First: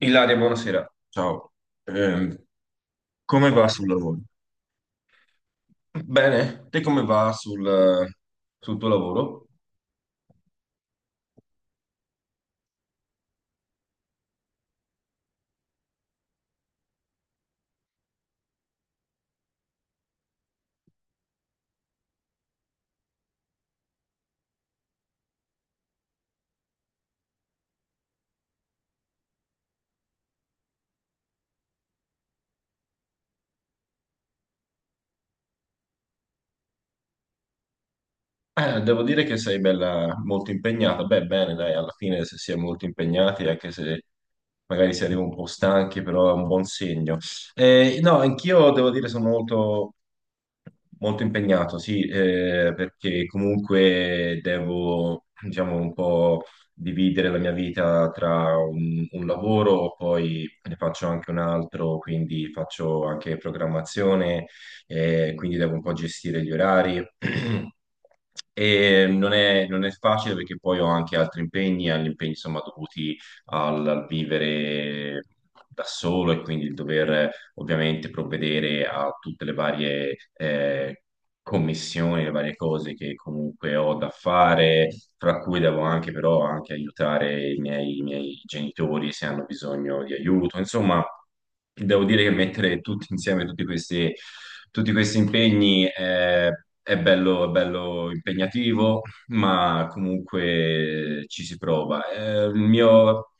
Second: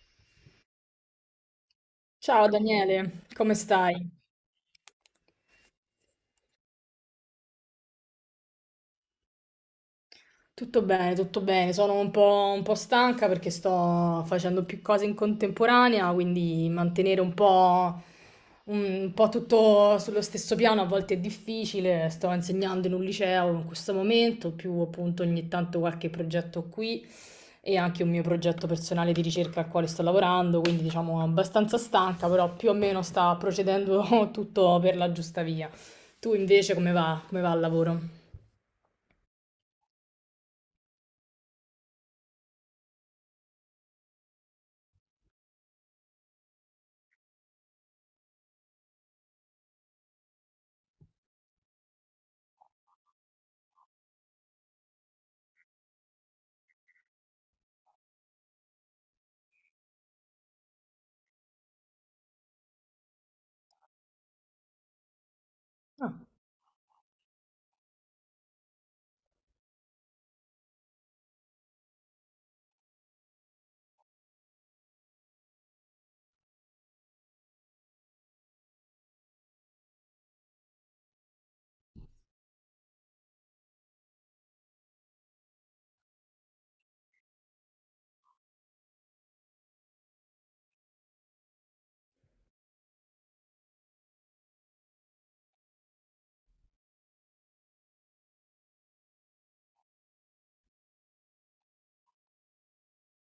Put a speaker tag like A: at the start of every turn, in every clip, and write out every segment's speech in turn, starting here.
A: Ilaria, buonasera. Ciao, Ehm,
B: Ciao Daniele,
A: come
B: come
A: va sul
B: stai?
A: lavoro? Bene, te come va sul, sul tuo lavoro?
B: Tutto bene, tutto bene. Sono un po' stanca perché sto facendo più cose in contemporanea, quindi mantenere un po' tutto sullo stesso piano a volte è difficile. Sto insegnando in un liceo in questo momento, più appunto ogni tanto qualche progetto qui, e anche un mio progetto personale di ricerca al quale sto lavorando, quindi diciamo abbastanza stanca, però più o meno sta procedendo tutto per la giusta via. Tu invece come va? Come va al lavoro?
A: Devo dire che sei bella, molto impegnata. Beh, bene, dai, alla fine se si è molto impegnati, anche se magari si arriva un po' stanchi, però è un buon segno. No, anch'io devo dire sono molto impegnato, sì, perché comunque devo, diciamo, un po' dividere la mia vita tra un lavoro, poi ne faccio anche un altro, quindi faccio anche programmazione, quindi devo un po'
B: Ah,
A: gestire gli orari. E non è facile perché poi ho anche altri impegni, agli impegni insomma dovuti al vivere da solo e quindi il dover ovviamente provvedere a tutte le varie commissioni, le varie cose che comunque ho da fare, fra cui devo anche però anche aiutare i miei genitori se hanno bisogno di aiuto. Insomma, devo dire che mettere tutti insieme tutti questi impegni è bello impegnativo ma comunque ci si prova. Il mio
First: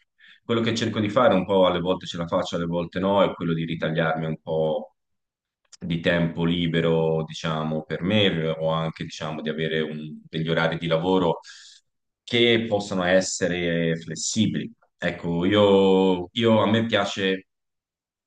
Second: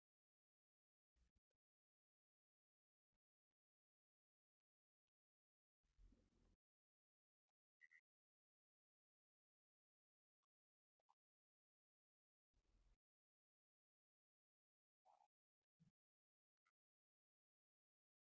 A: quello che cerco di fare un po' alle volte ce la faccio, alle volte no, è quello di ritagliarmi un po' di tempo libero, diciamo, per me o anche, diciamo, di avere degli orari di lavoro che possano essere flessibili. Ecco, a me piace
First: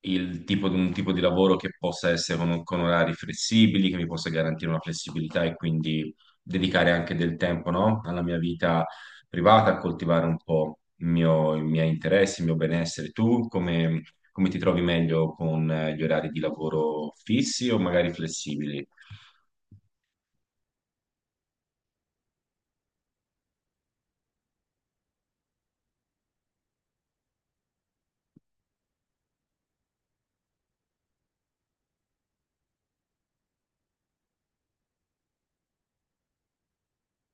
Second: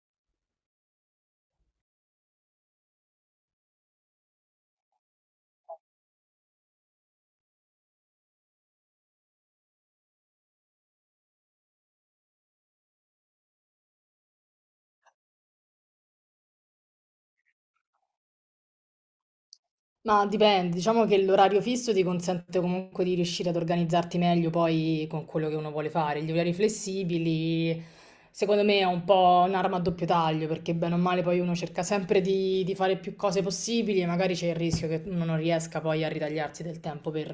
A: un tipo di lavoro che possa essere con orari flessibili, che mi possa garantire una flessibilità e quindi dedicare anche del tempo, no? Alla mia vita privata, a coltivare un po' i miei interessi, il mio benessere. Tu come come ti trovi meglio con gli orari di lavoro fissi o magari flessibili?
B: ma dipende, diciamo che l'orario fisso ti consente comunque di riuscire ad organizzarti meglio poi con quello che uno vuole fare. Gli orari flessibili, secondo me, è un po' un'arma a doppio taglio, perché bene o male poi uno cerca sempre di fare più cose possibili e magari c'è il rischio che uno non riesca poi a ritagliarsi del tempo per,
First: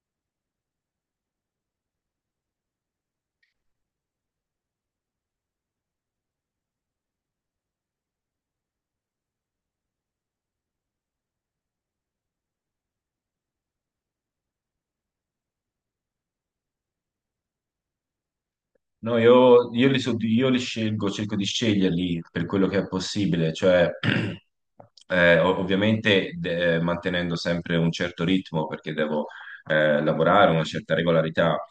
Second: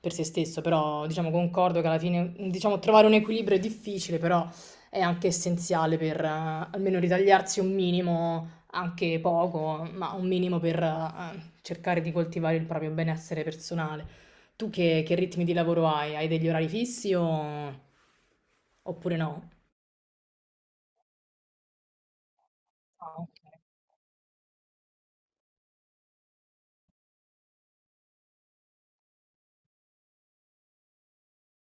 B: per se stesso. Però, diciamo, concordo che alla fine, diciamo, trovare un equilibrio è difficile, però è anche essenziale per almeno ritagliarsi un minimo anche poco, ma un minimo per cercare di coltivare il proprio benessere personale. Tu che ritmi di lavoro hai? Hai degli orari fissi oppure
A: No,
B: no?
A: io li scelgo, cerco di sceglierli per quello che è
B: Ah, ok.
A: possibile, cioè ovviamente mantenendo sempre un certo ritmo perché devo lavorare, una certa regolarità,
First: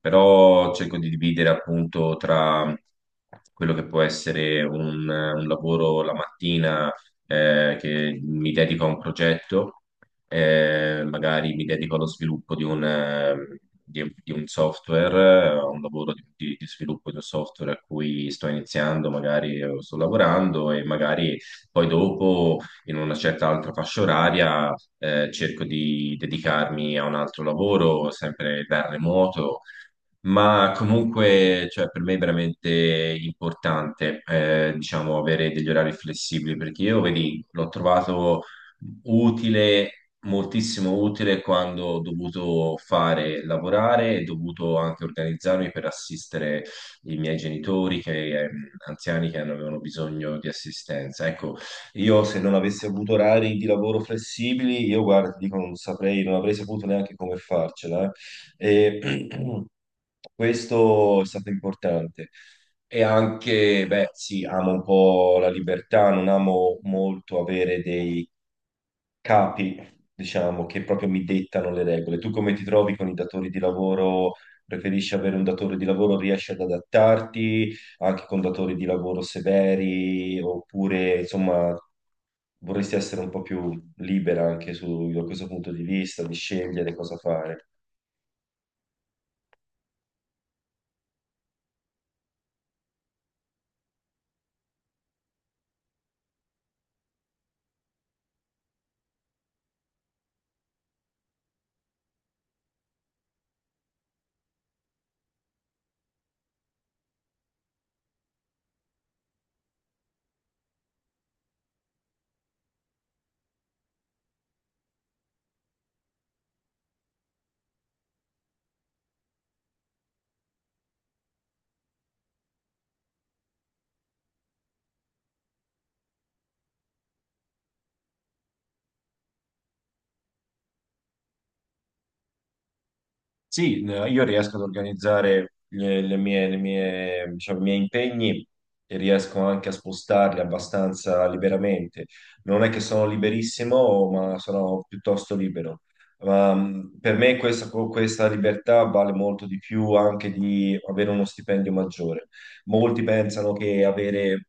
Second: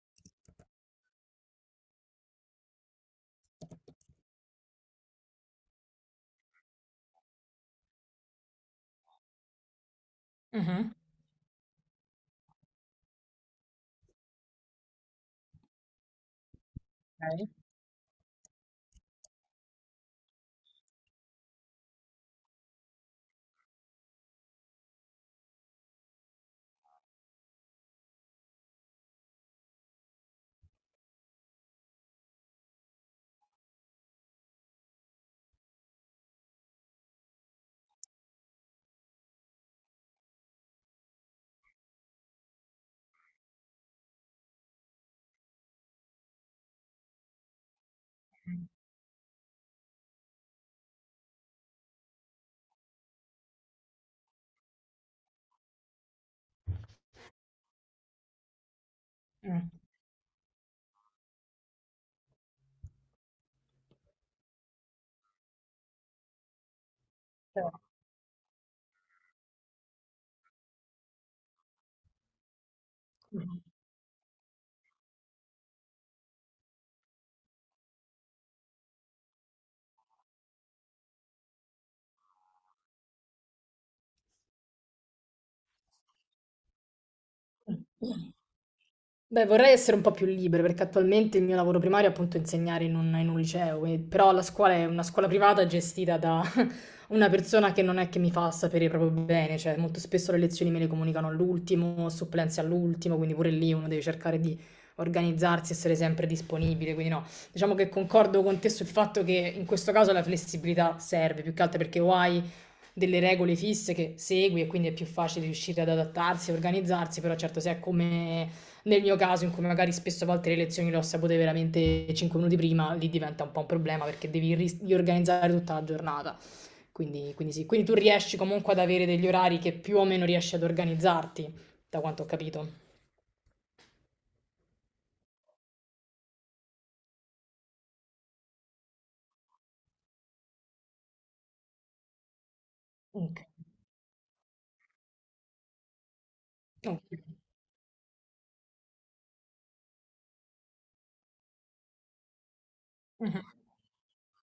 A: però cerco di dividere appunto tra quello che può essere un lavoro la mattina che mi dedico a un progetto
B: Mhm.
A: magari mi dedico allo sviluppo di di di un software, a un lavoro di sviluppo di un
B: Ok.
A: software a cui sto iniziando, magari sto lavorando e magari poi dopo in una certa altra fascia oraria cerco di dedicarmi a un altro lavoro, sempre da remoto. Ma comunque, cioè, per me è veramente importante, diciamo, avere degli orari flessibili perché io, vedi, l'ho trovato utile, moltissimo utile quando ho dovuto fare lavorare e dovuto anche organizzarmi per assistere i miei genitori che, anziani che avevano bisogno di assistenza. Ecco, io se non avessi avuto orari di lavoro flessibili, io guarda, ti dico, non saprei, non avrei saputo neanche come farcela. E
B: Mm.
A: questo è stato importante. E anche, beh, sì, amo un po' la libertà, non amo molto
B: Però-
A: avere dei capi, diciamo, che proprio mi dettano le regole. Tu come ti trovi con i datori di lavoro? Preferisci avere un datore di lavoro, riesci ad adattarti anche con datori di lavoro severi, oppure insomma vorresti essere un po' più libera anche su, da questo punto di vista, di scegliere cosa fare?
B: Mm. Beh, vorrei essere un po' più libera, perché attualmente il mio lavoro primario è appunto insegnare in un liceo, e però la scuola è una scuola privata gestita da una persona che non è che mi fa sapere proprio bene, cioè molto spesso le lezioni me le comunicano all'ultimo, supplenze all'ultimo, quindi pure lì uno deve cercare di organizzarsi, essere sempre disponibile, quindi no. Diciamo che concordo con te sul fatto che in questo caso la flessibilità serve, più che altro perché o hai delle regole fisse che segui e quindi è più facile riuscire ad adattarsi, organizzarsi, però certo se è come nel mio caso in cui magari spesso a volte le lezioni le ho sapute veramente 5 minuti prima, lì diventa un po' un problema perché devi riorganizzare tutta la giornata. Quindi, quindi sì, tu riesci comunque ad avere degli orari che più o meno riesci ad organizzarti, da quanto ho capito.
A: Sì, io riesco ad organizzare diciamo, i miei impegni e riesco anche a spostarli abbastanza liberamente. Non è che sono
B: Ok.
A: liberissimo, ma sono piuttosto libero. Ma,
B: Ok.
A: per me questa libertà vale molto di più anche di avere uno stipendio maggiore. Molti
B: Mhm.
A: pensano che avere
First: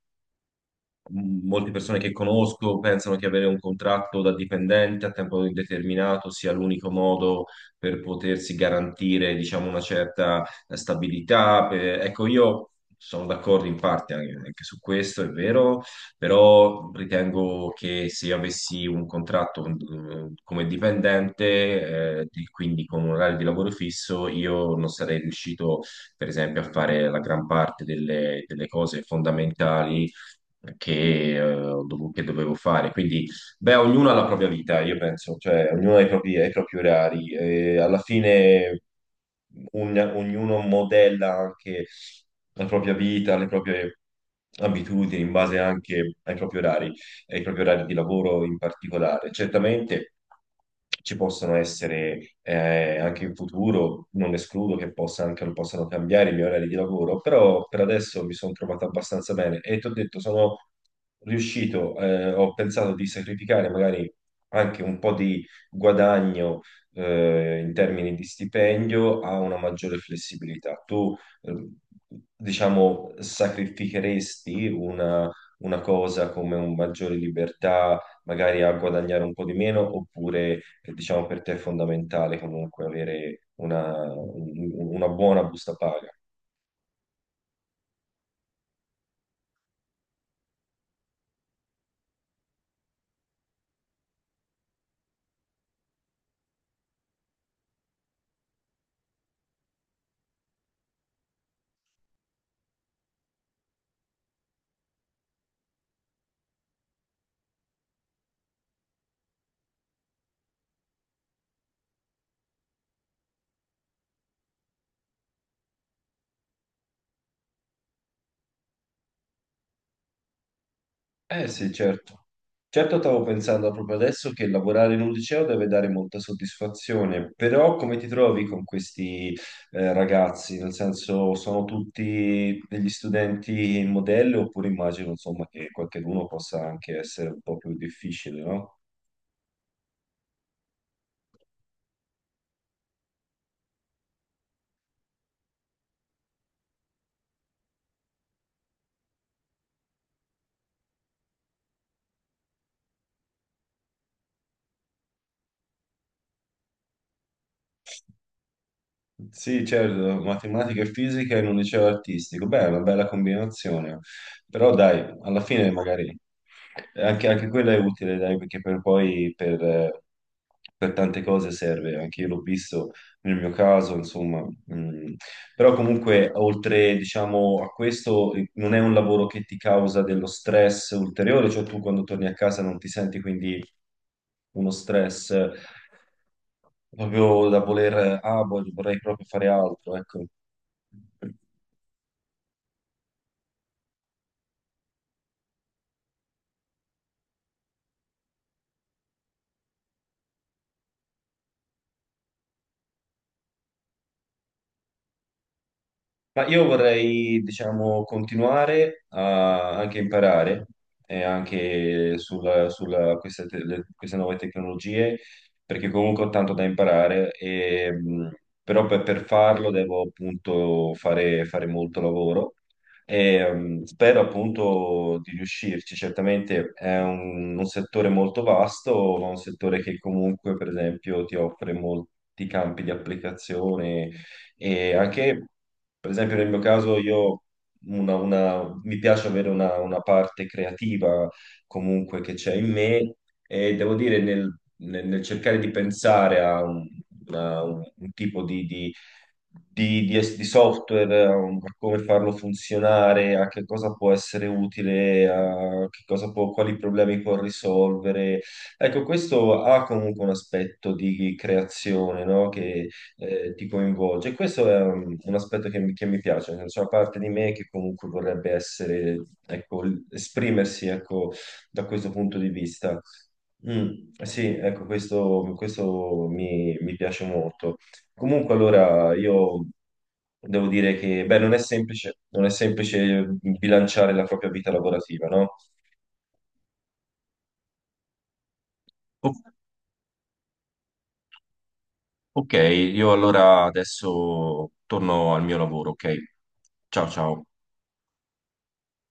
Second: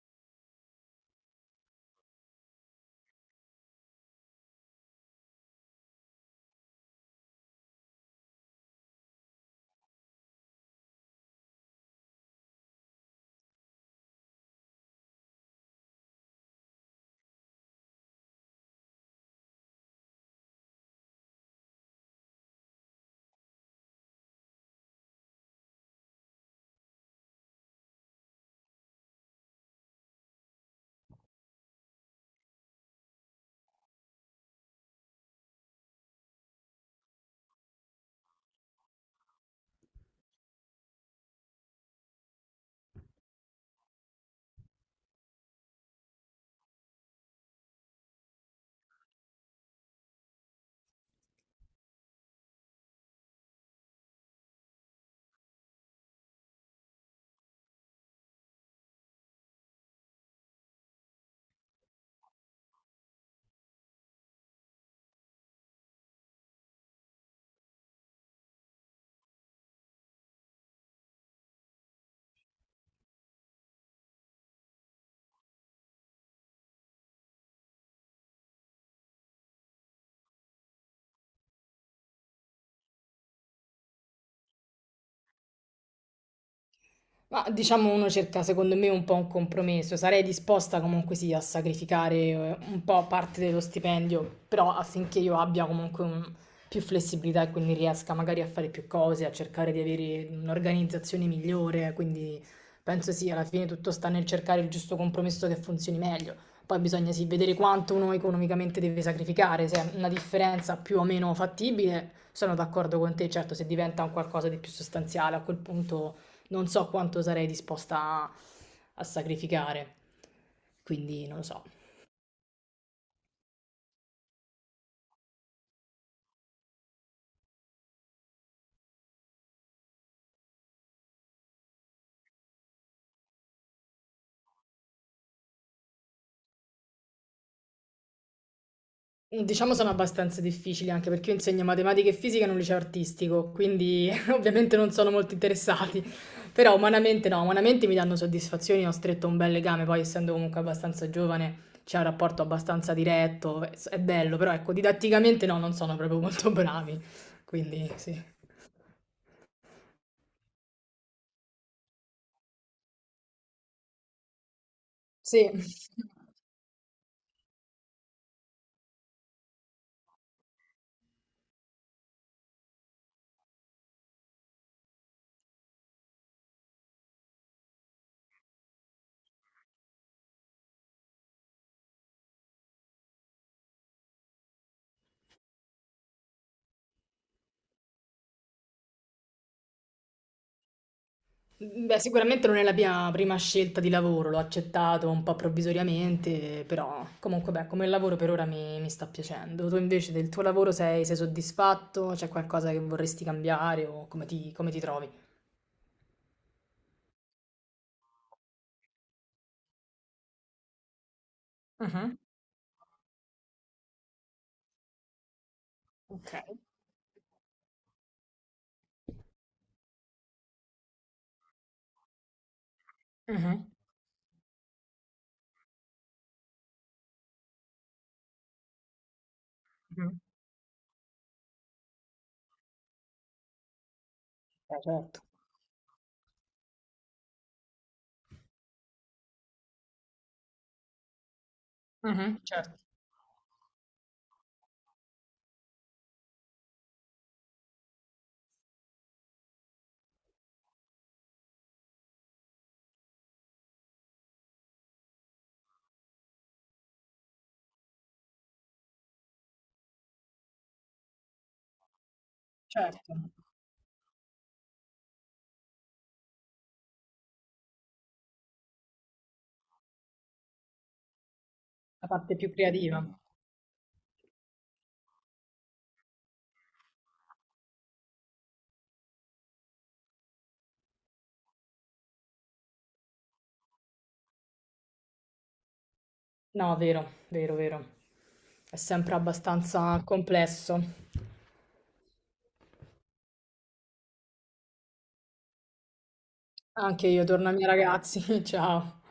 A: m- molte persone che conosco pensano che avere un contratto da dipendente a tempo indeterminato sia l'unico modo per potersi garantire, diciamo, una certa stabilità. Ecco, io sono d'accordo in parte anche su questo, è vero, però ritengo che se io avessi un contratto come dipendente, quindi con un orario di lavoro fisso, io non sarei riuscito per esempio, a fare la gran parte delle cose fondamentali che, che dovevo fare. Quindi, beh, ognuno ha la propria vita, io penso, cioè ognuno ha i propri orari. E alla fine ognuno modella anche la propria vita, le proprie abitudini in base anche ai propri orari di lavoro in particolare. Certamente ci possono essere anche in futuro, non escludo che possano cambiare i miei orari di lavoro, però per adesso mi sono trovato abbastanza bene e ti ho detto, sono riuscito, ho pensato di sacrificare magari anche un po' di guadagno in termini di stipendio a una maggiore flessibilità. Eh, diciamo, sacrificheresti una cosa come un maggiore libertà, magari a guadagnare un po' di meno, oppure diciamo per te è fondamentale comunque avere una buona busta paga?
B: Ma diciamo uno cerca secondo me un po' un compromesso, sarei disposta comunque sì a sacrificare un po' parte dello stipendio, però affinché io abbia comunque un- più flessibilità e quindi riesca magari a fare più cose, a cercare di avere un'organizzazione migliore, quindi penso sì, alla fine tutto sta nel cercare il giusto compromesso che funzioni meglio. Poi bisogna sì vedere quanto uno economicamente deve sacrificare, se è una differenza più o meno fattibile, sono d'accordo con te, certo se diventa un qualcosa di più sostanziale a quel punto non so quanto sarei disposta a, a sacrificare, quindi non lo
A: Eh
B: so.
A: sì, certo. Certo, stavo pensando proprio adesso che lavorare in un liceo deve dare molta soddisfazione, però come ti trovi con questi ragazzi? Nel senso, sono tutti degli studenti in modello oppure immagino, insomma, che qualcheduno possa anche essere un po' più difficile, no?
B: Diciamo sono abbastanza difficili anche perché io insegno matematica e fisica in un liceo artistico, quindi ovviamente non sono molto interessati, però umanamente no, umanamente mi danno soddisfazioni, ho stretto un bel legame, poi essendo comunque abbastanza giovane c'è un rapporto abbastanza diretto, è bello, però ecco, didatticamente no, non sono proprio molto bravi, quindi sì.
A: Sì, certo, matematica e fisica in un liceo artistico. Beh, è una bella combinazione, però dai, alla
B: Sì.
A: fine magari anche quella è utile, dai, perché per tante cose serve. Anche io l'ho visto nel mio caso, insomma, mm, però comunque, oltre, diciamo, a questo, non è un lavoro che ti causa dello stress ulteriore, cioè tu quando torni a casa non ti senti quindi uno stress proprio da vorrei proprio fare altro, ecco.
B: Beh, sicuramente non è la mia prima scelta di lavoro, l'ho accettato un po' provvisoriamente, però comunque beh, come lavoro per ora mi sta piacendo. Tu invece del tuo lavoro sei soddisfatto? C'è qualcosa che vorresti cambiare o come ti trovi?
A: Ma io vorrei, diciamo, continuare a anche imparare anche
B: Mhm.
A: queste nuove tecnologie, perché comunque ho
B: Ok.
A: tanto da imparare, però per farlo devo appunto fare molto lavoro e
B: Mhm.
A: spero appunto di riuscirci. Certamente è un settore molto vasto, ma un settore che
B: Mhm.
A: comunque, per esempio, ti offre molti campi di applicazione e
B: Certo.
A: anche. Per esempio, nel mio caso, mi piace avere una parte creativa comunque che
B: Mhm.
A: c'è in
B: Certo,
A: me e devo dire nel cercare di pensare a un tipo di software, a a come farlo funzionare, a che cosa può essere utile, a che quali problemi può risolvere. Ecco, questo ha comunque un aspetto di creazione, no?
B: certo,
A: Ti coinvolge. Questo è un aspetto che, mi piace, cioè, c'è una parte di me che comunque vorrebbe essere, ecco, esprimersi, ecco, da
B: la
A: questo
B: parte
A: punto di
B: più
A: vista.
B: creativa.
A: Mm, sì, ecco, questo mi, mi piace molto. Comunque, allora, io devo dire che, beh, non è semplice bilanciare la propria vita lavorativa, no?
B: No, vero, vero, vero. È sempre
A: O-
B: abbastanza complesso.
A: ok, io allora adesso torno al mio lavoro, ok?
B: Anche
A: Ciao
B: io
A: ciao.
B: torno ai miei ragazzi, ciao.